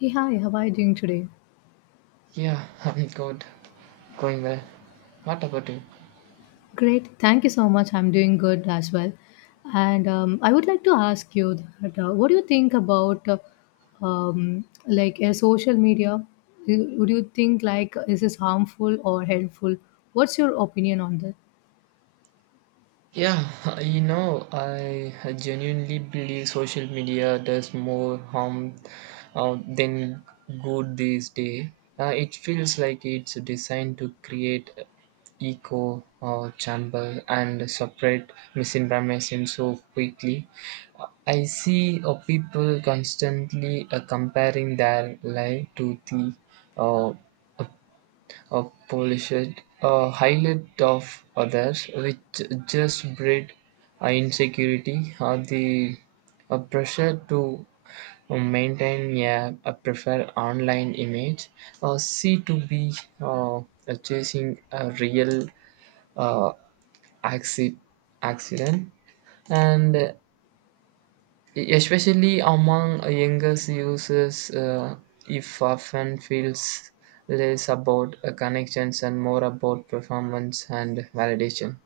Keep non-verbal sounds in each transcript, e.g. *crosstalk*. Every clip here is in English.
Hey, hi, how are you doing today? Yeah, *laughs* I'm good. Going well. What about you? Great, thank you so much. I'm doing good as well. And I would like to ask you that, what do you think about social media? Would you think like is this harmful or helpful? What's your opinion on this? Yeah, *laughs* I genuinely believe social media does more harm than good these days. It feels like it's designed to create echo or chamber and separate misinformation so quickly. I see people constantly comparing their life to the uh, or polished highlight of others, which just breed insecurity or the pressure to maintain a preferred online image, or see to be uh, chasing a real uh, acci- accident, and especially among younger users if often feels less about connections and more about performance and validation.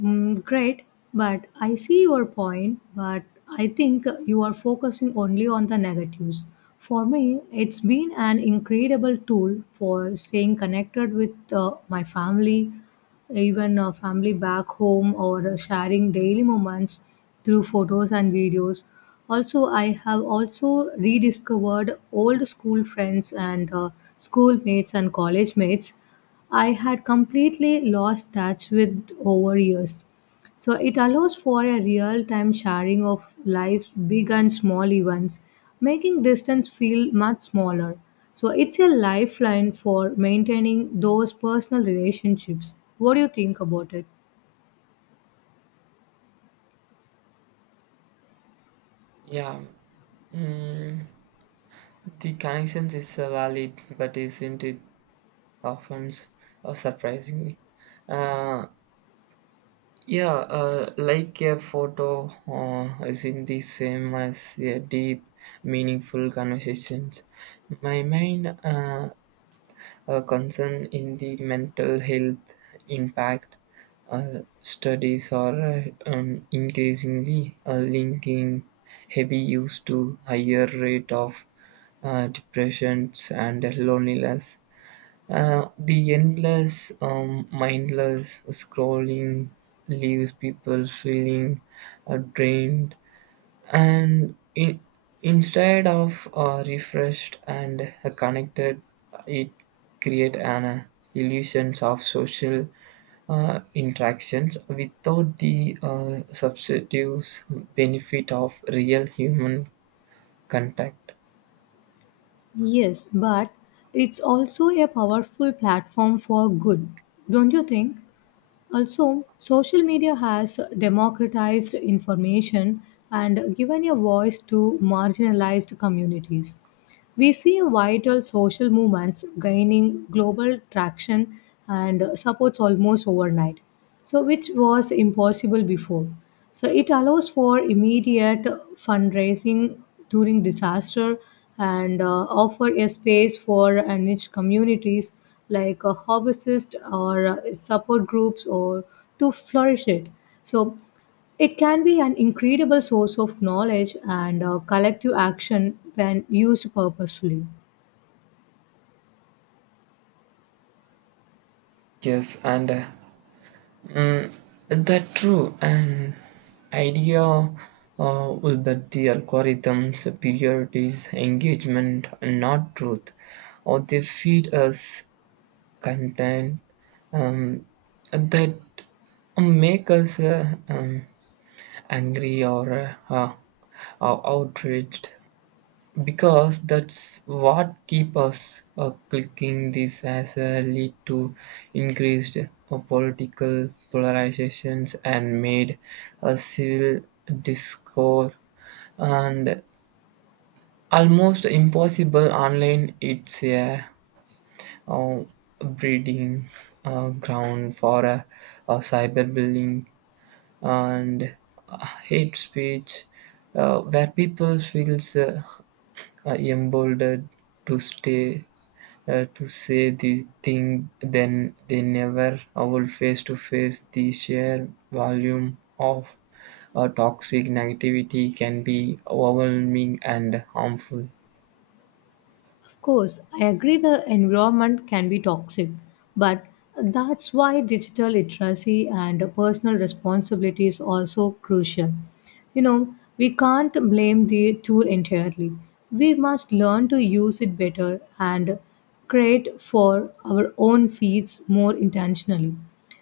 Mm, great, but I see your point, but I think you are focusing only on the negatives. For me, it's been an incredible tool for staying connected with my family, even family back home, or sharing daily moments through photos and videos. Also, I have also rediscovered old school friends and schoolmates and college mates I had completely lost touch with over years. So it allows for a real time sharing of life's big and small events, making distance feel much smaller. So it's a lifeline for maintaining those personal relationships. What do you think about it? yeah mm, the connections is valid, but isn't it often s- surprisingly uh, yeah like a photo isn't the same as a deep meaningful conversations my mind. A concern in the mental health impact, studies are increasingly linking heavy use to higher rate of depressions and loneliness. The endless, mindless scrolling leaves people feeling drained, and in, instead of refreshed and connected. It create an illusions of social interactions without the substitutes benefit of real human contact. Yes, but it's also a powerful platform for good, don't you think? Also, social media has democratized information and given a voice to marginalized communities. We see vital social movements gaining global traction and supports almost overnight, so which was impossible before. So it allows for immediate fundraising during disaster and offer a space for niche communities like a harvest or support groups or to flourish it. So it can be an incredible source of knowledge and collective action when used purposefully. yes and uh, mm, that true and idea with that the algorithms priorities engagement and not truth, or they feed us content um, that make us angry or or outraged, because that's what keep us clicking. This as a lead to increased political polarizations and made a civil discord and almost impossible online. It's a uh, breeding ground for cyberbullying and hate speech, where people feels emboldened to stay to say the thing then they never will face to face. The sheer volume of toxic negativity can be overwhelming and harmful. Of course, I agree the environment can be toxic, but that's why digital literacy and personal responsibility is also crucial. You know, we can't blame the tool entirely. We must learn to use it better and create for our own feeds more intentionally.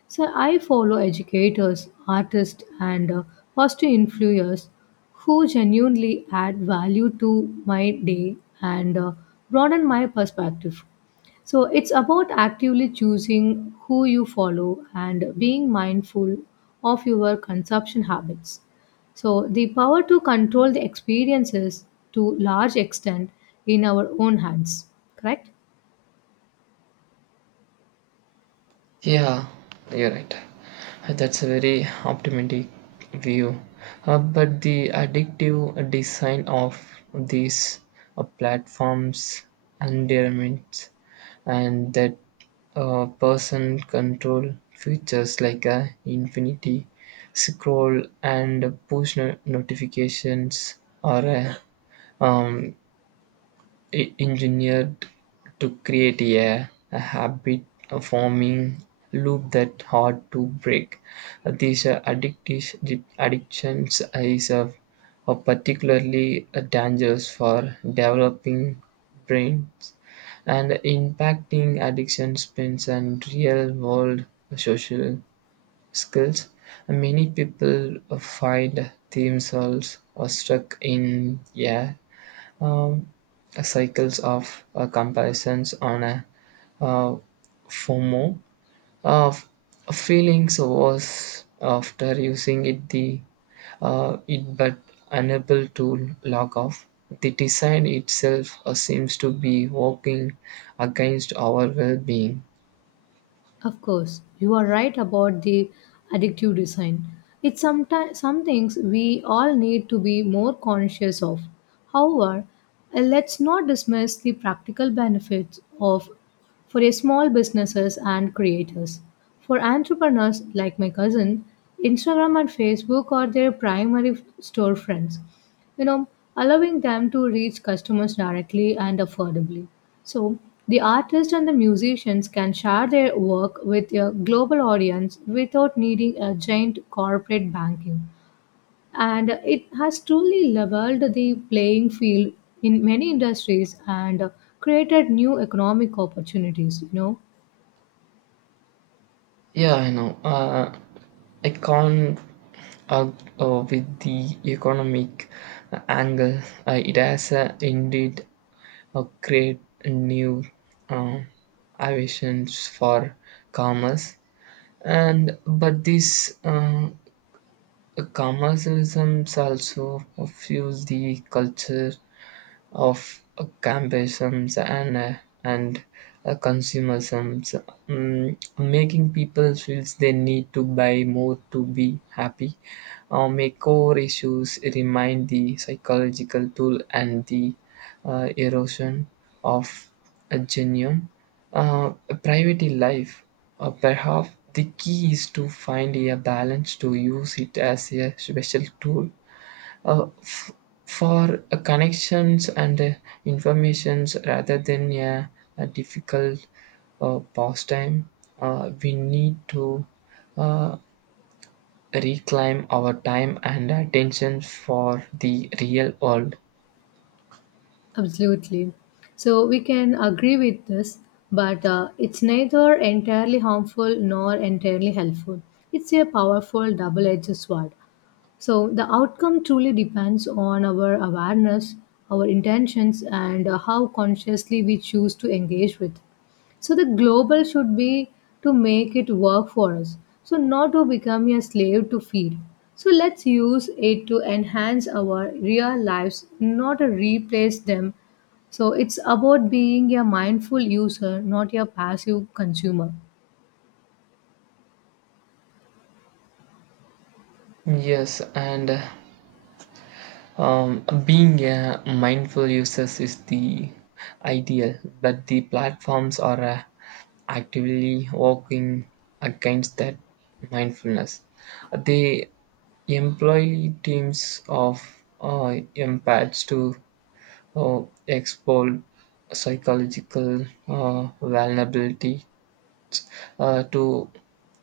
So I follow educators, artists, and positive influencers who genuinely add value to my day and broaden my perspective. So it's about actively choosing who you follow and being mindful of your consumption habits. So the power to control the experiences to large extent in our own hands, correct? Yeah, you're right. That's a very optimistic view. But the addictive design of these platforms endearments and that person control features like infinity scroll and push notifications or um, e- engineered to create a habit-forming loop that's hard to break. These addictions is particularly dangerous for developing brains and impacting addiction spins and real-world social skills. Many people find themselves stuck in a um, cycles of comparisons on a uh, FOMO uh, feelings was after using it but unable to log off. The design itself seems to be working against our well-being. Of course, you are right about the addictive design. It's sometimes some things we all need to be more conscious of. However, let's not dismiss the practical benefits of for a small businesses and creators. For entrepreneurs like my cousin, Instagram and Facebook are their primary storefronts, you know, allowing them to reach customers directly and affordably. So, the artists and the musicians can share their work with a global audience without needing a giant corporate banking. And it has truly leveled the playing field in many industries and created new economic opportunities, you know. Yeah, I know. I can't uh, with the economic angle. It has indeed a great new uh, aviations for commerce, and but these commercialisms also fuels the culture of escapism, and consumerism, making people feel they need to buy more to be happy. My core issues remind the psychological tool and the erosion of a genuine uh, private life. Perhaps the key is to find a balance, to use it as a special tool uh, f- for connections and informations, rather than a difficult pastime. We need to uh, reclaim our time and attention for the real world. Absolutely. So we can agree with this, but it's neither entirely harmful nor entirely helpful. It's a powerful double edged sword. So the outcome truly depends on our awareness, our intentions, and how consciously we choose to engage with. So the global should be to make it work for us, so not to become a slave to feed. So let's use it to enhance our real lives, not to replace them. So it's about being a mindful user, not a passive consumer. Yes, and Being a mindful user is the ideal, but the platforms are actively working against that mindfulness. They employ teams of empaths to exploit psychological vulnerability to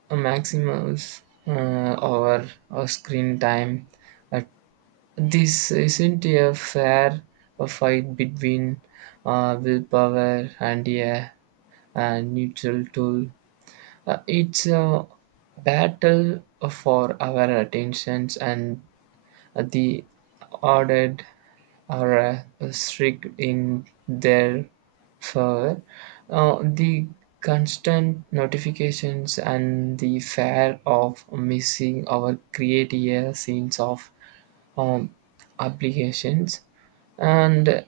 maximize our screen time. uh, this isn't a fair fight between willpower and a neutral tool. It's a battle for our attentions, and the ordered are strict in their favor. The constant notifications and the fear of missing our create a sense of um, applications and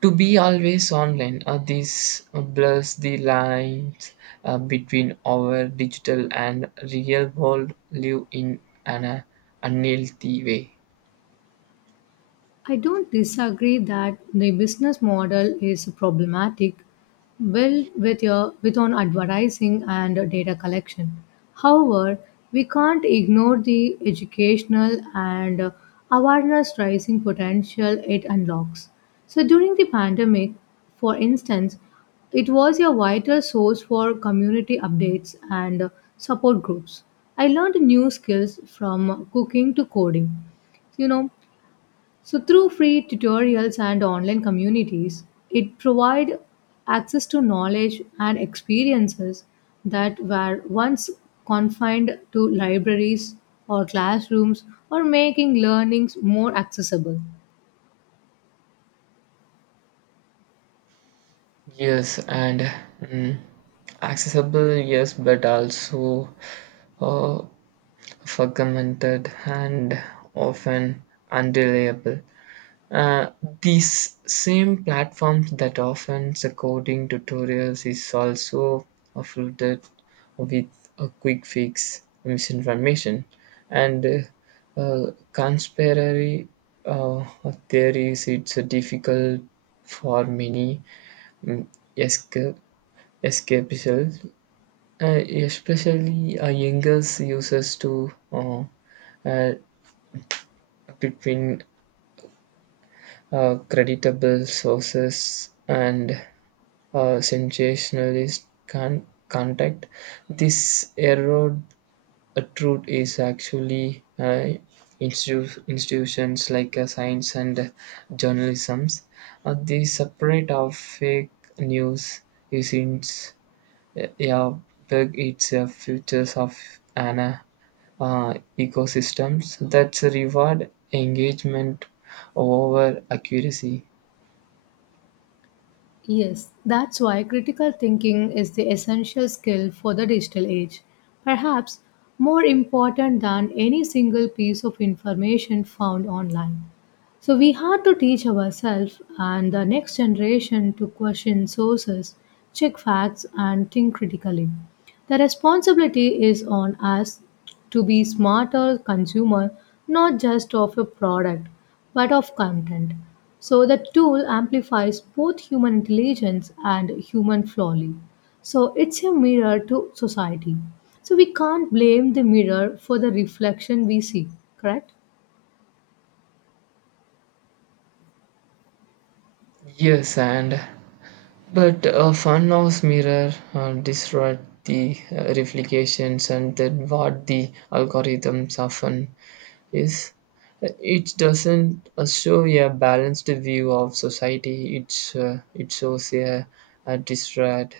to be always online. This blurs the lines between our digital and real world, live in an unhealthy way. I don't disagree that the business model is problematic, built with your with on advertising and data collection. However, we can't ignore the educational and awareness raising potential it unlocks. So during the pandemic, for instance, it was a vital source for community updates and support groups. I learned new skills from cooking to coding, you know, so through free tutorials and online communities, it provide access to knowledge and experiences that were once confined to libraries or classrooms, or making learnings more accessible. yes and mm, Accessible, yes, but also uh, fragmented and often unreliable. Uh, these same platforms that often coding tutorials is also flooded with a quick fix, misinformation, and conspiracy uh, theories. It's difficult for many, mm, esca- escapists, especially younger users, to uh, between creditable sources and sensationalist contact. This erode a truth is actually institutions like science and journalisms. The separate of fake news is in, yeah, big its futures of an ecosystems that reward engagement over accuracy. Yes, that's why critical thinking is the essential skill for the digital age. Perhaps more important than any single piece of information found online. So we had to teach ourselves and the next generation to question sources, check facts, and think critically. The responsibility is on us to be smarter consumer, not just of a product, but of content. So the tool amplifies both human intelligence and human folly. So it's a mirror to society. So we can't blame the mirror for the reflection we see, correct? Yes, and But a funhouse mirror disrupt the replications, and then what the algorithms often is. It doesn't show a balanced view of society. It's, it shows a disrupt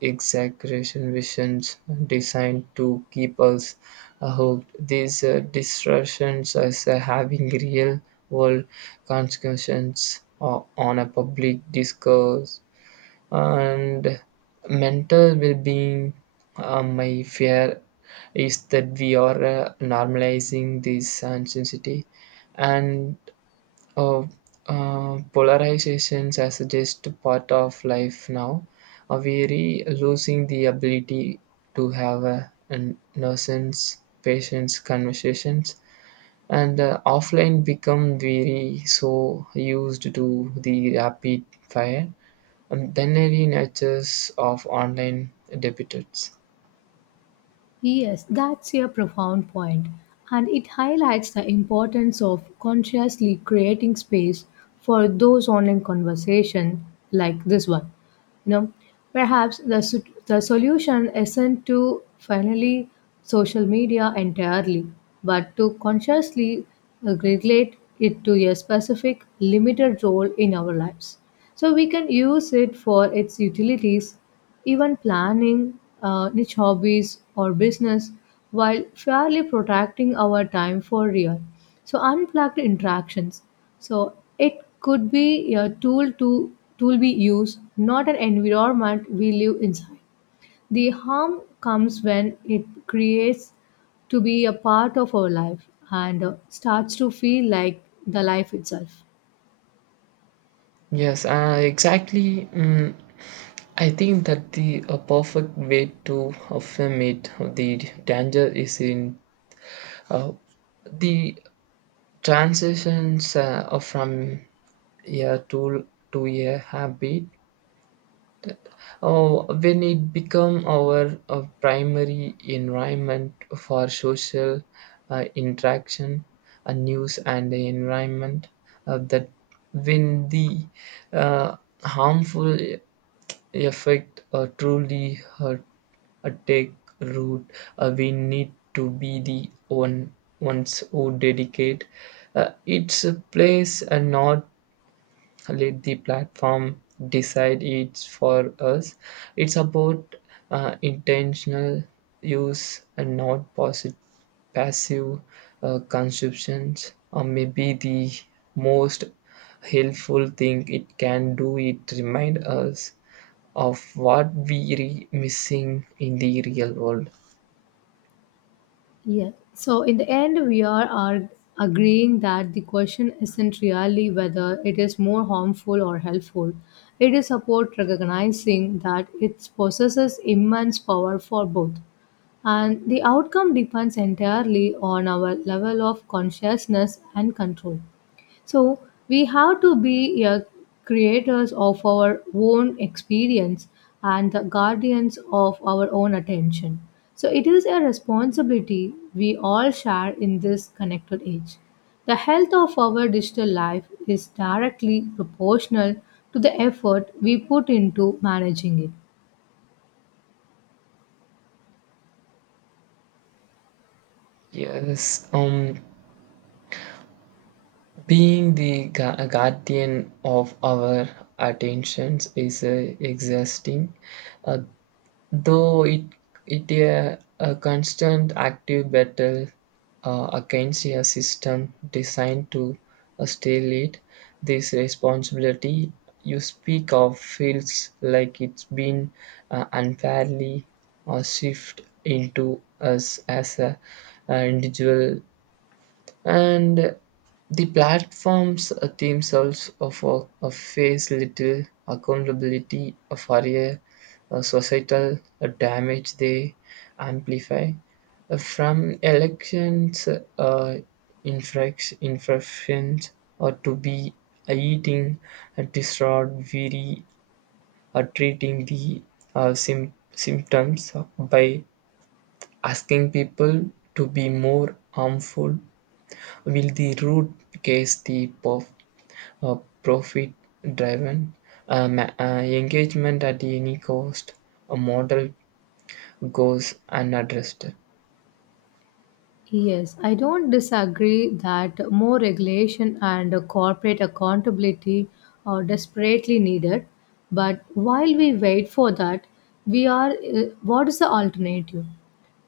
exaggeration visions designed to keep us hooked. These disruptions as having real world consequences on a public discourse and mental well-being. My fear is that we are normalizing this intensity and uh, uh, polarizations as just part of life now. Are we losing the ability to have a nonsense patience conversations, and offline become very so used to the rapid fire binary natures of online debitors. Yes, that's a profound point, and it highlights the importance of consciously creating space for those online conversations like this one. You know, perhaps the solution isn't to finally social media entirely, but to consciously relate it to a specific limited role in our lives. So we can use it for its utilities, even planning niche hobbies or business, while fairly protecting our time for real. So unplugged interactions. So it could be a tool we use, not an environment we live inside. The harm comes when it creates to be a part of our life and starts to feel like the life itself. Yes, exactly. I think that the a perfect way to affirm it, the danger is in uh, the transitions of from a tool to a habit. When it become our primary environment for social interaction, news and the environment, that when the uh, harmful effect truly take root. We need to be the ones who dedicate its place and not let the platform decide it for us. It's about intentional use and not passive consumptions. Or maybe the most helpful thing it can do it remind us of what we missing in the real world. Yeah. So in the end, we are agreeing that the question isn't really whether it is more harmful or helpful. It is about recognizing that it possesses immense power for both. And the outcome depends entirely on our level of consciousness and control. So we have to be creators of our own experience and the guardians of our own attention. So it is a responsibility we all share in this connected age. The health of our digital life is directly proportional to the effort we put into managing it. Yes, being the guardian of our attentions is exhausting. Uh, Though it a constant active battle against a system designed to steal it. This responsibility you speak of feels like it's been unfairly shifted into us as a, individual, and the platforms themselves of face little accountability for a societal damage they amplify. From elections uh, infractions, or to be eating disordered weary, or treating the uh, sym- symptoms by asking people to be more harmful. Will the root case the uh, profit driven engagement at any cost? A model goes unaddressed. Yes, I don't disagree that more regulation and corporate accountability are desperately needed. But while we wait for that, we are what is the alternative?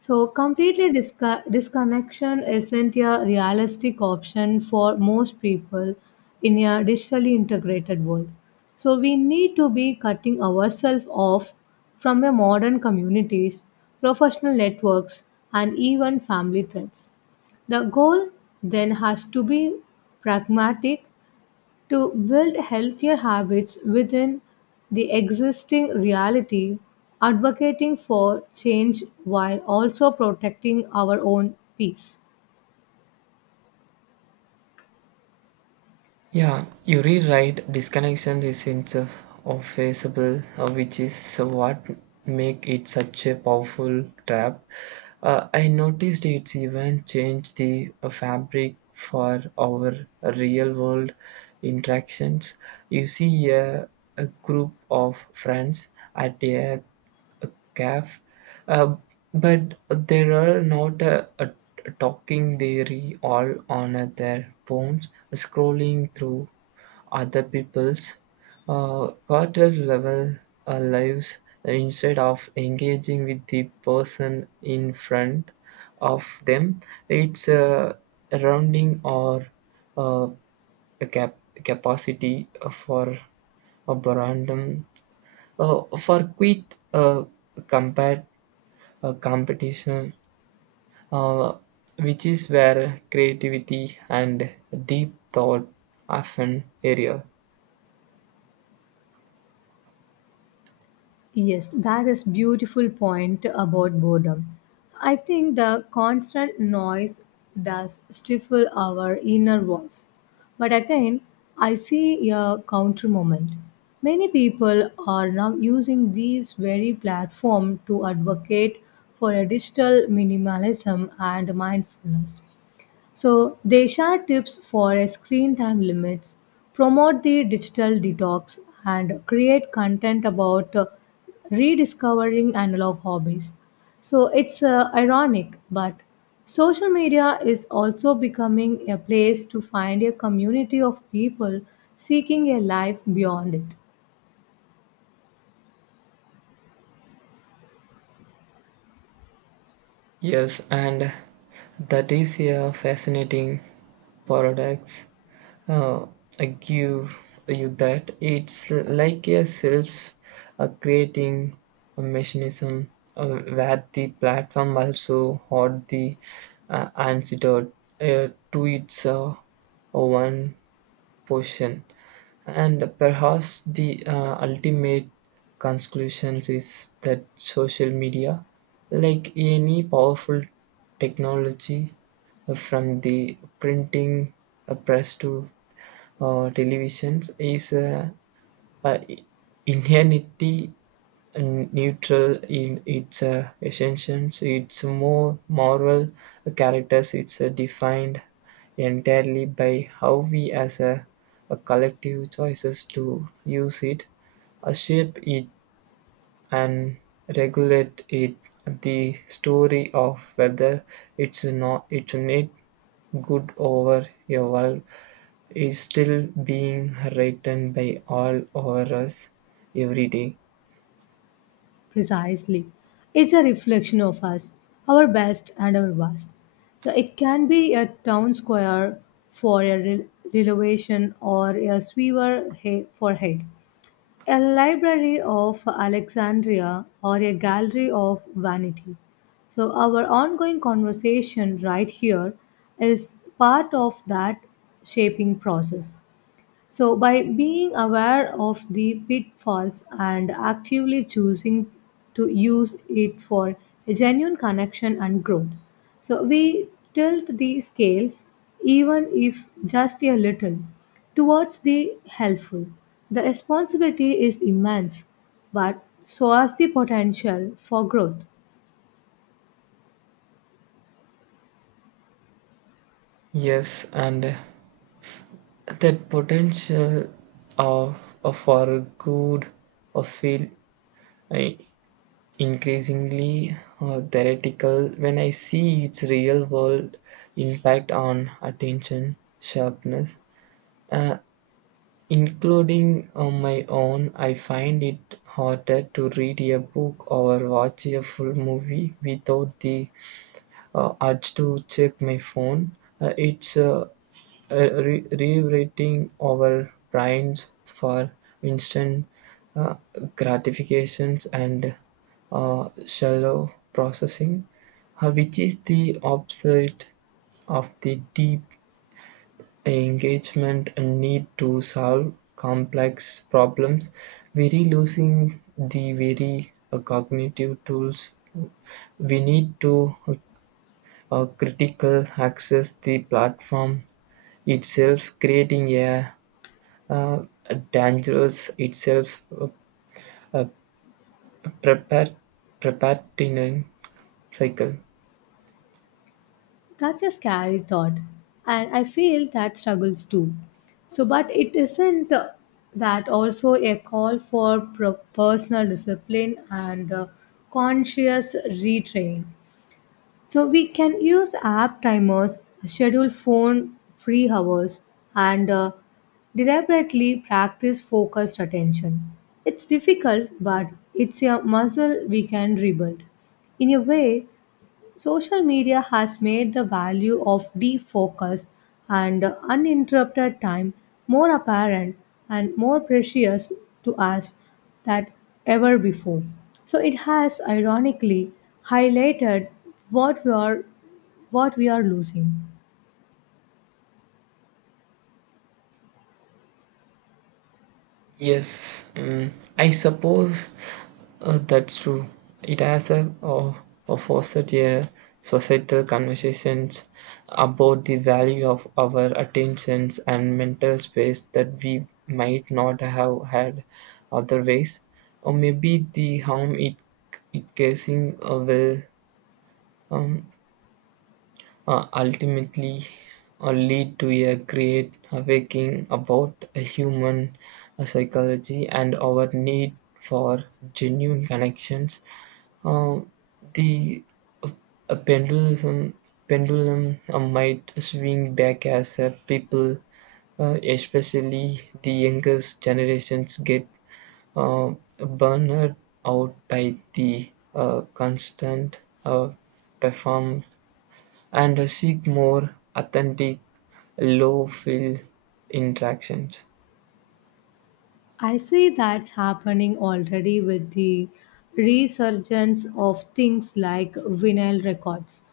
So, completely disconnection isn't a realistic option for most people in a digitally integrated world. So, we need to be cutting ourselves off from a modern communities, professional networks, and even family threads. The goal then has to be pragmatic, to build healthier habits within the existing reality, advocating for change while also protecting our own peace. Yeah, you rewrite disconnection is itself offensible, which is so what make it such a powerful trap. I noticed it's even changed the fabric for our real world interactions. You see a group of friends at a calf. Uh, but there are not a talking dairy, all on their phones, scrolling through other people's quarter level lives instead of engaging with the person in front of them. It's a rounding or uh, a capacity for a random for quick combat competition, uh, which is where creativity and deep thought often area. Yes, that is beautiful point about boredom. I think the constant noise does stifle our inner voice. But again, I see a counter moment. Many people are now using these very platform to advocate for a digital minimalism and mindfulness. So they share tips for a screen time limits, promote the digital detox, and create content about rediscovering analog hobbies. So it's ironic, but social media is also becoming a place to find a community of people seeking a life beyond it. Yes, and that is a fascinating paradox. uh, I give you that. It's like a self creating a mechanism where the platform also hold the antidote to its one portion. And perhaps the ultimate conclusion is that social media, like any powerful technology, from the printing press to televisions, is uh, inherently neutral in its essence. Its more moral characters, it's defined entirely by how we as a collective choices to use it, shape it, and regulate it. The story of whether it's not good over a world is still being written by all over us every day. Precisely. It's a reflection of us, our best and our worst. So it can be a town square for renovation or a for head, a library of Alexandria or a gallery of vanity. So our ongoing conversation right here is part of that shaping process. So, by being aware of the pitfalls and actively choosing to use it for a genuine connection and growth, so we tilt the scales, even if just a little, towards the helpful. The responsibility is immense, but so is the potential for growth. Yes, and that potential of, for good of feel I, increasingly theoretical when I see its real world impact on attention sharpness, uh, including on my own. I find it harder to read a book or watch a full movie without the had to check my phone. It's rewriting our brains for instant uh, gratifications and shallow processing, which is the opposite of the deep engagement and need to solve complex problems. Very losing the very cognitive tools we need to critical access the platform itself, creating a, uh, a dangerous itself uh, prepar- preparatine cycle. That's a scary thought, and I feel that struggles too. So, but it isn't that also a call for personal discipline and conscious retrain? So, we can use app timers, schedule phone free hours, and deliberately practice focused attention. It's difficult, but it's a muscle we can rebuild. In a way, social media has made the value of defocus and uninterrupted time more apparent and more precious to us than ever before. So it has ironically highlighted what we are what we are losing. Yes, I suppose that's true. It has a a fostered a societal conversations about the value of our attentions and mental space that we might not have had otherwise. Or maybe the harm it causing will um, ultimately lead to a great awakening about a human psychology and our need for genuine connections. Uh, the uh, a pendulum pendulum might swing back as people, especially the youngest generations, get uh, burned out by the constant perform, and seek more authentic, low fill interactions. I see that's happening already with the resurgence of things like vinyl records,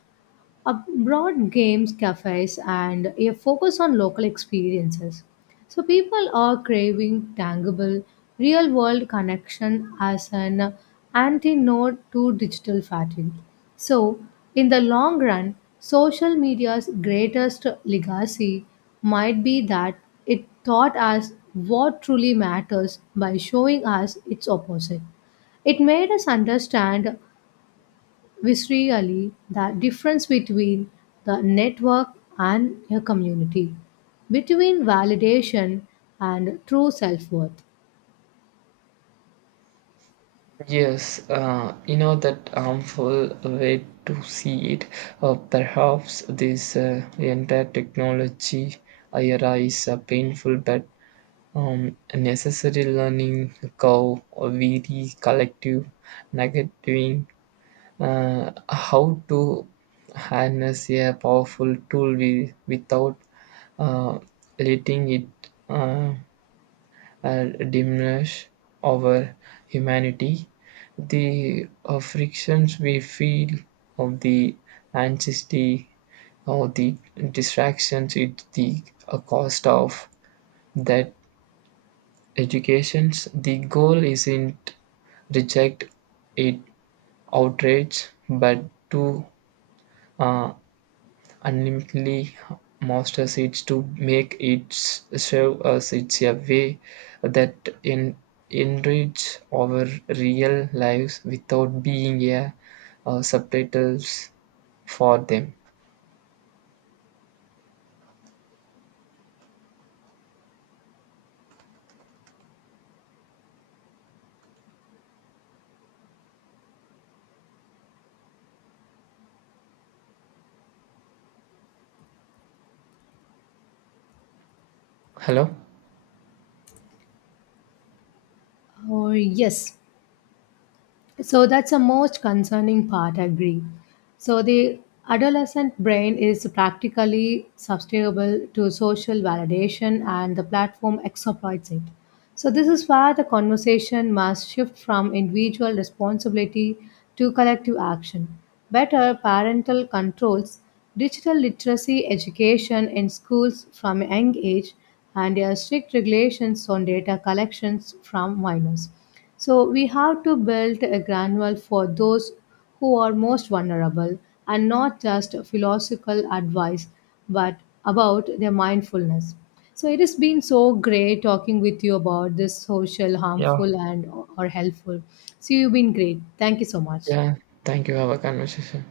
a broad games cafes, and a focus on local experiences. So people are craving tangible real world connection as an antidote to digital fatigue. So in the long run, social media's greatest legacy might be that it taught us what truly matters by showing us its opposite. It made us understand was really the difference between the network and a community, between validation and true self worth. Yes, you know, that harmful way to see it. Perhaps this entire technology era is a painful but necessary learning curve of very collective negating how to harness a powerful tool without uh, letting it uh, diminish our humanity. The frictions we feel of the anxiety or the distractions at the cost of that educations. The goal isn't reject it outrage, but to uh, ultimately masters it, to make it serve us it's a way that en- enrich our real lives without being a subtitles for them. Hello? Or yes, so that's the most concerning part, I agree. So the adolescent brain is practically susceptible to social validation and the platform exploits it. So this is where the conversation must shift from individual responsibility to collective action. Better parental controls, digital literacy education in schools from a young age, and strict regulations on data collections from minors. So we have to build a granular for those who are most vulnerable, and not just philosophical advice but about their mindfulness. So it has been so great talking with you about this social Yeah, harmful and or helpful. So you've been great. Thank you so much. yeah, thank you, have a conversation.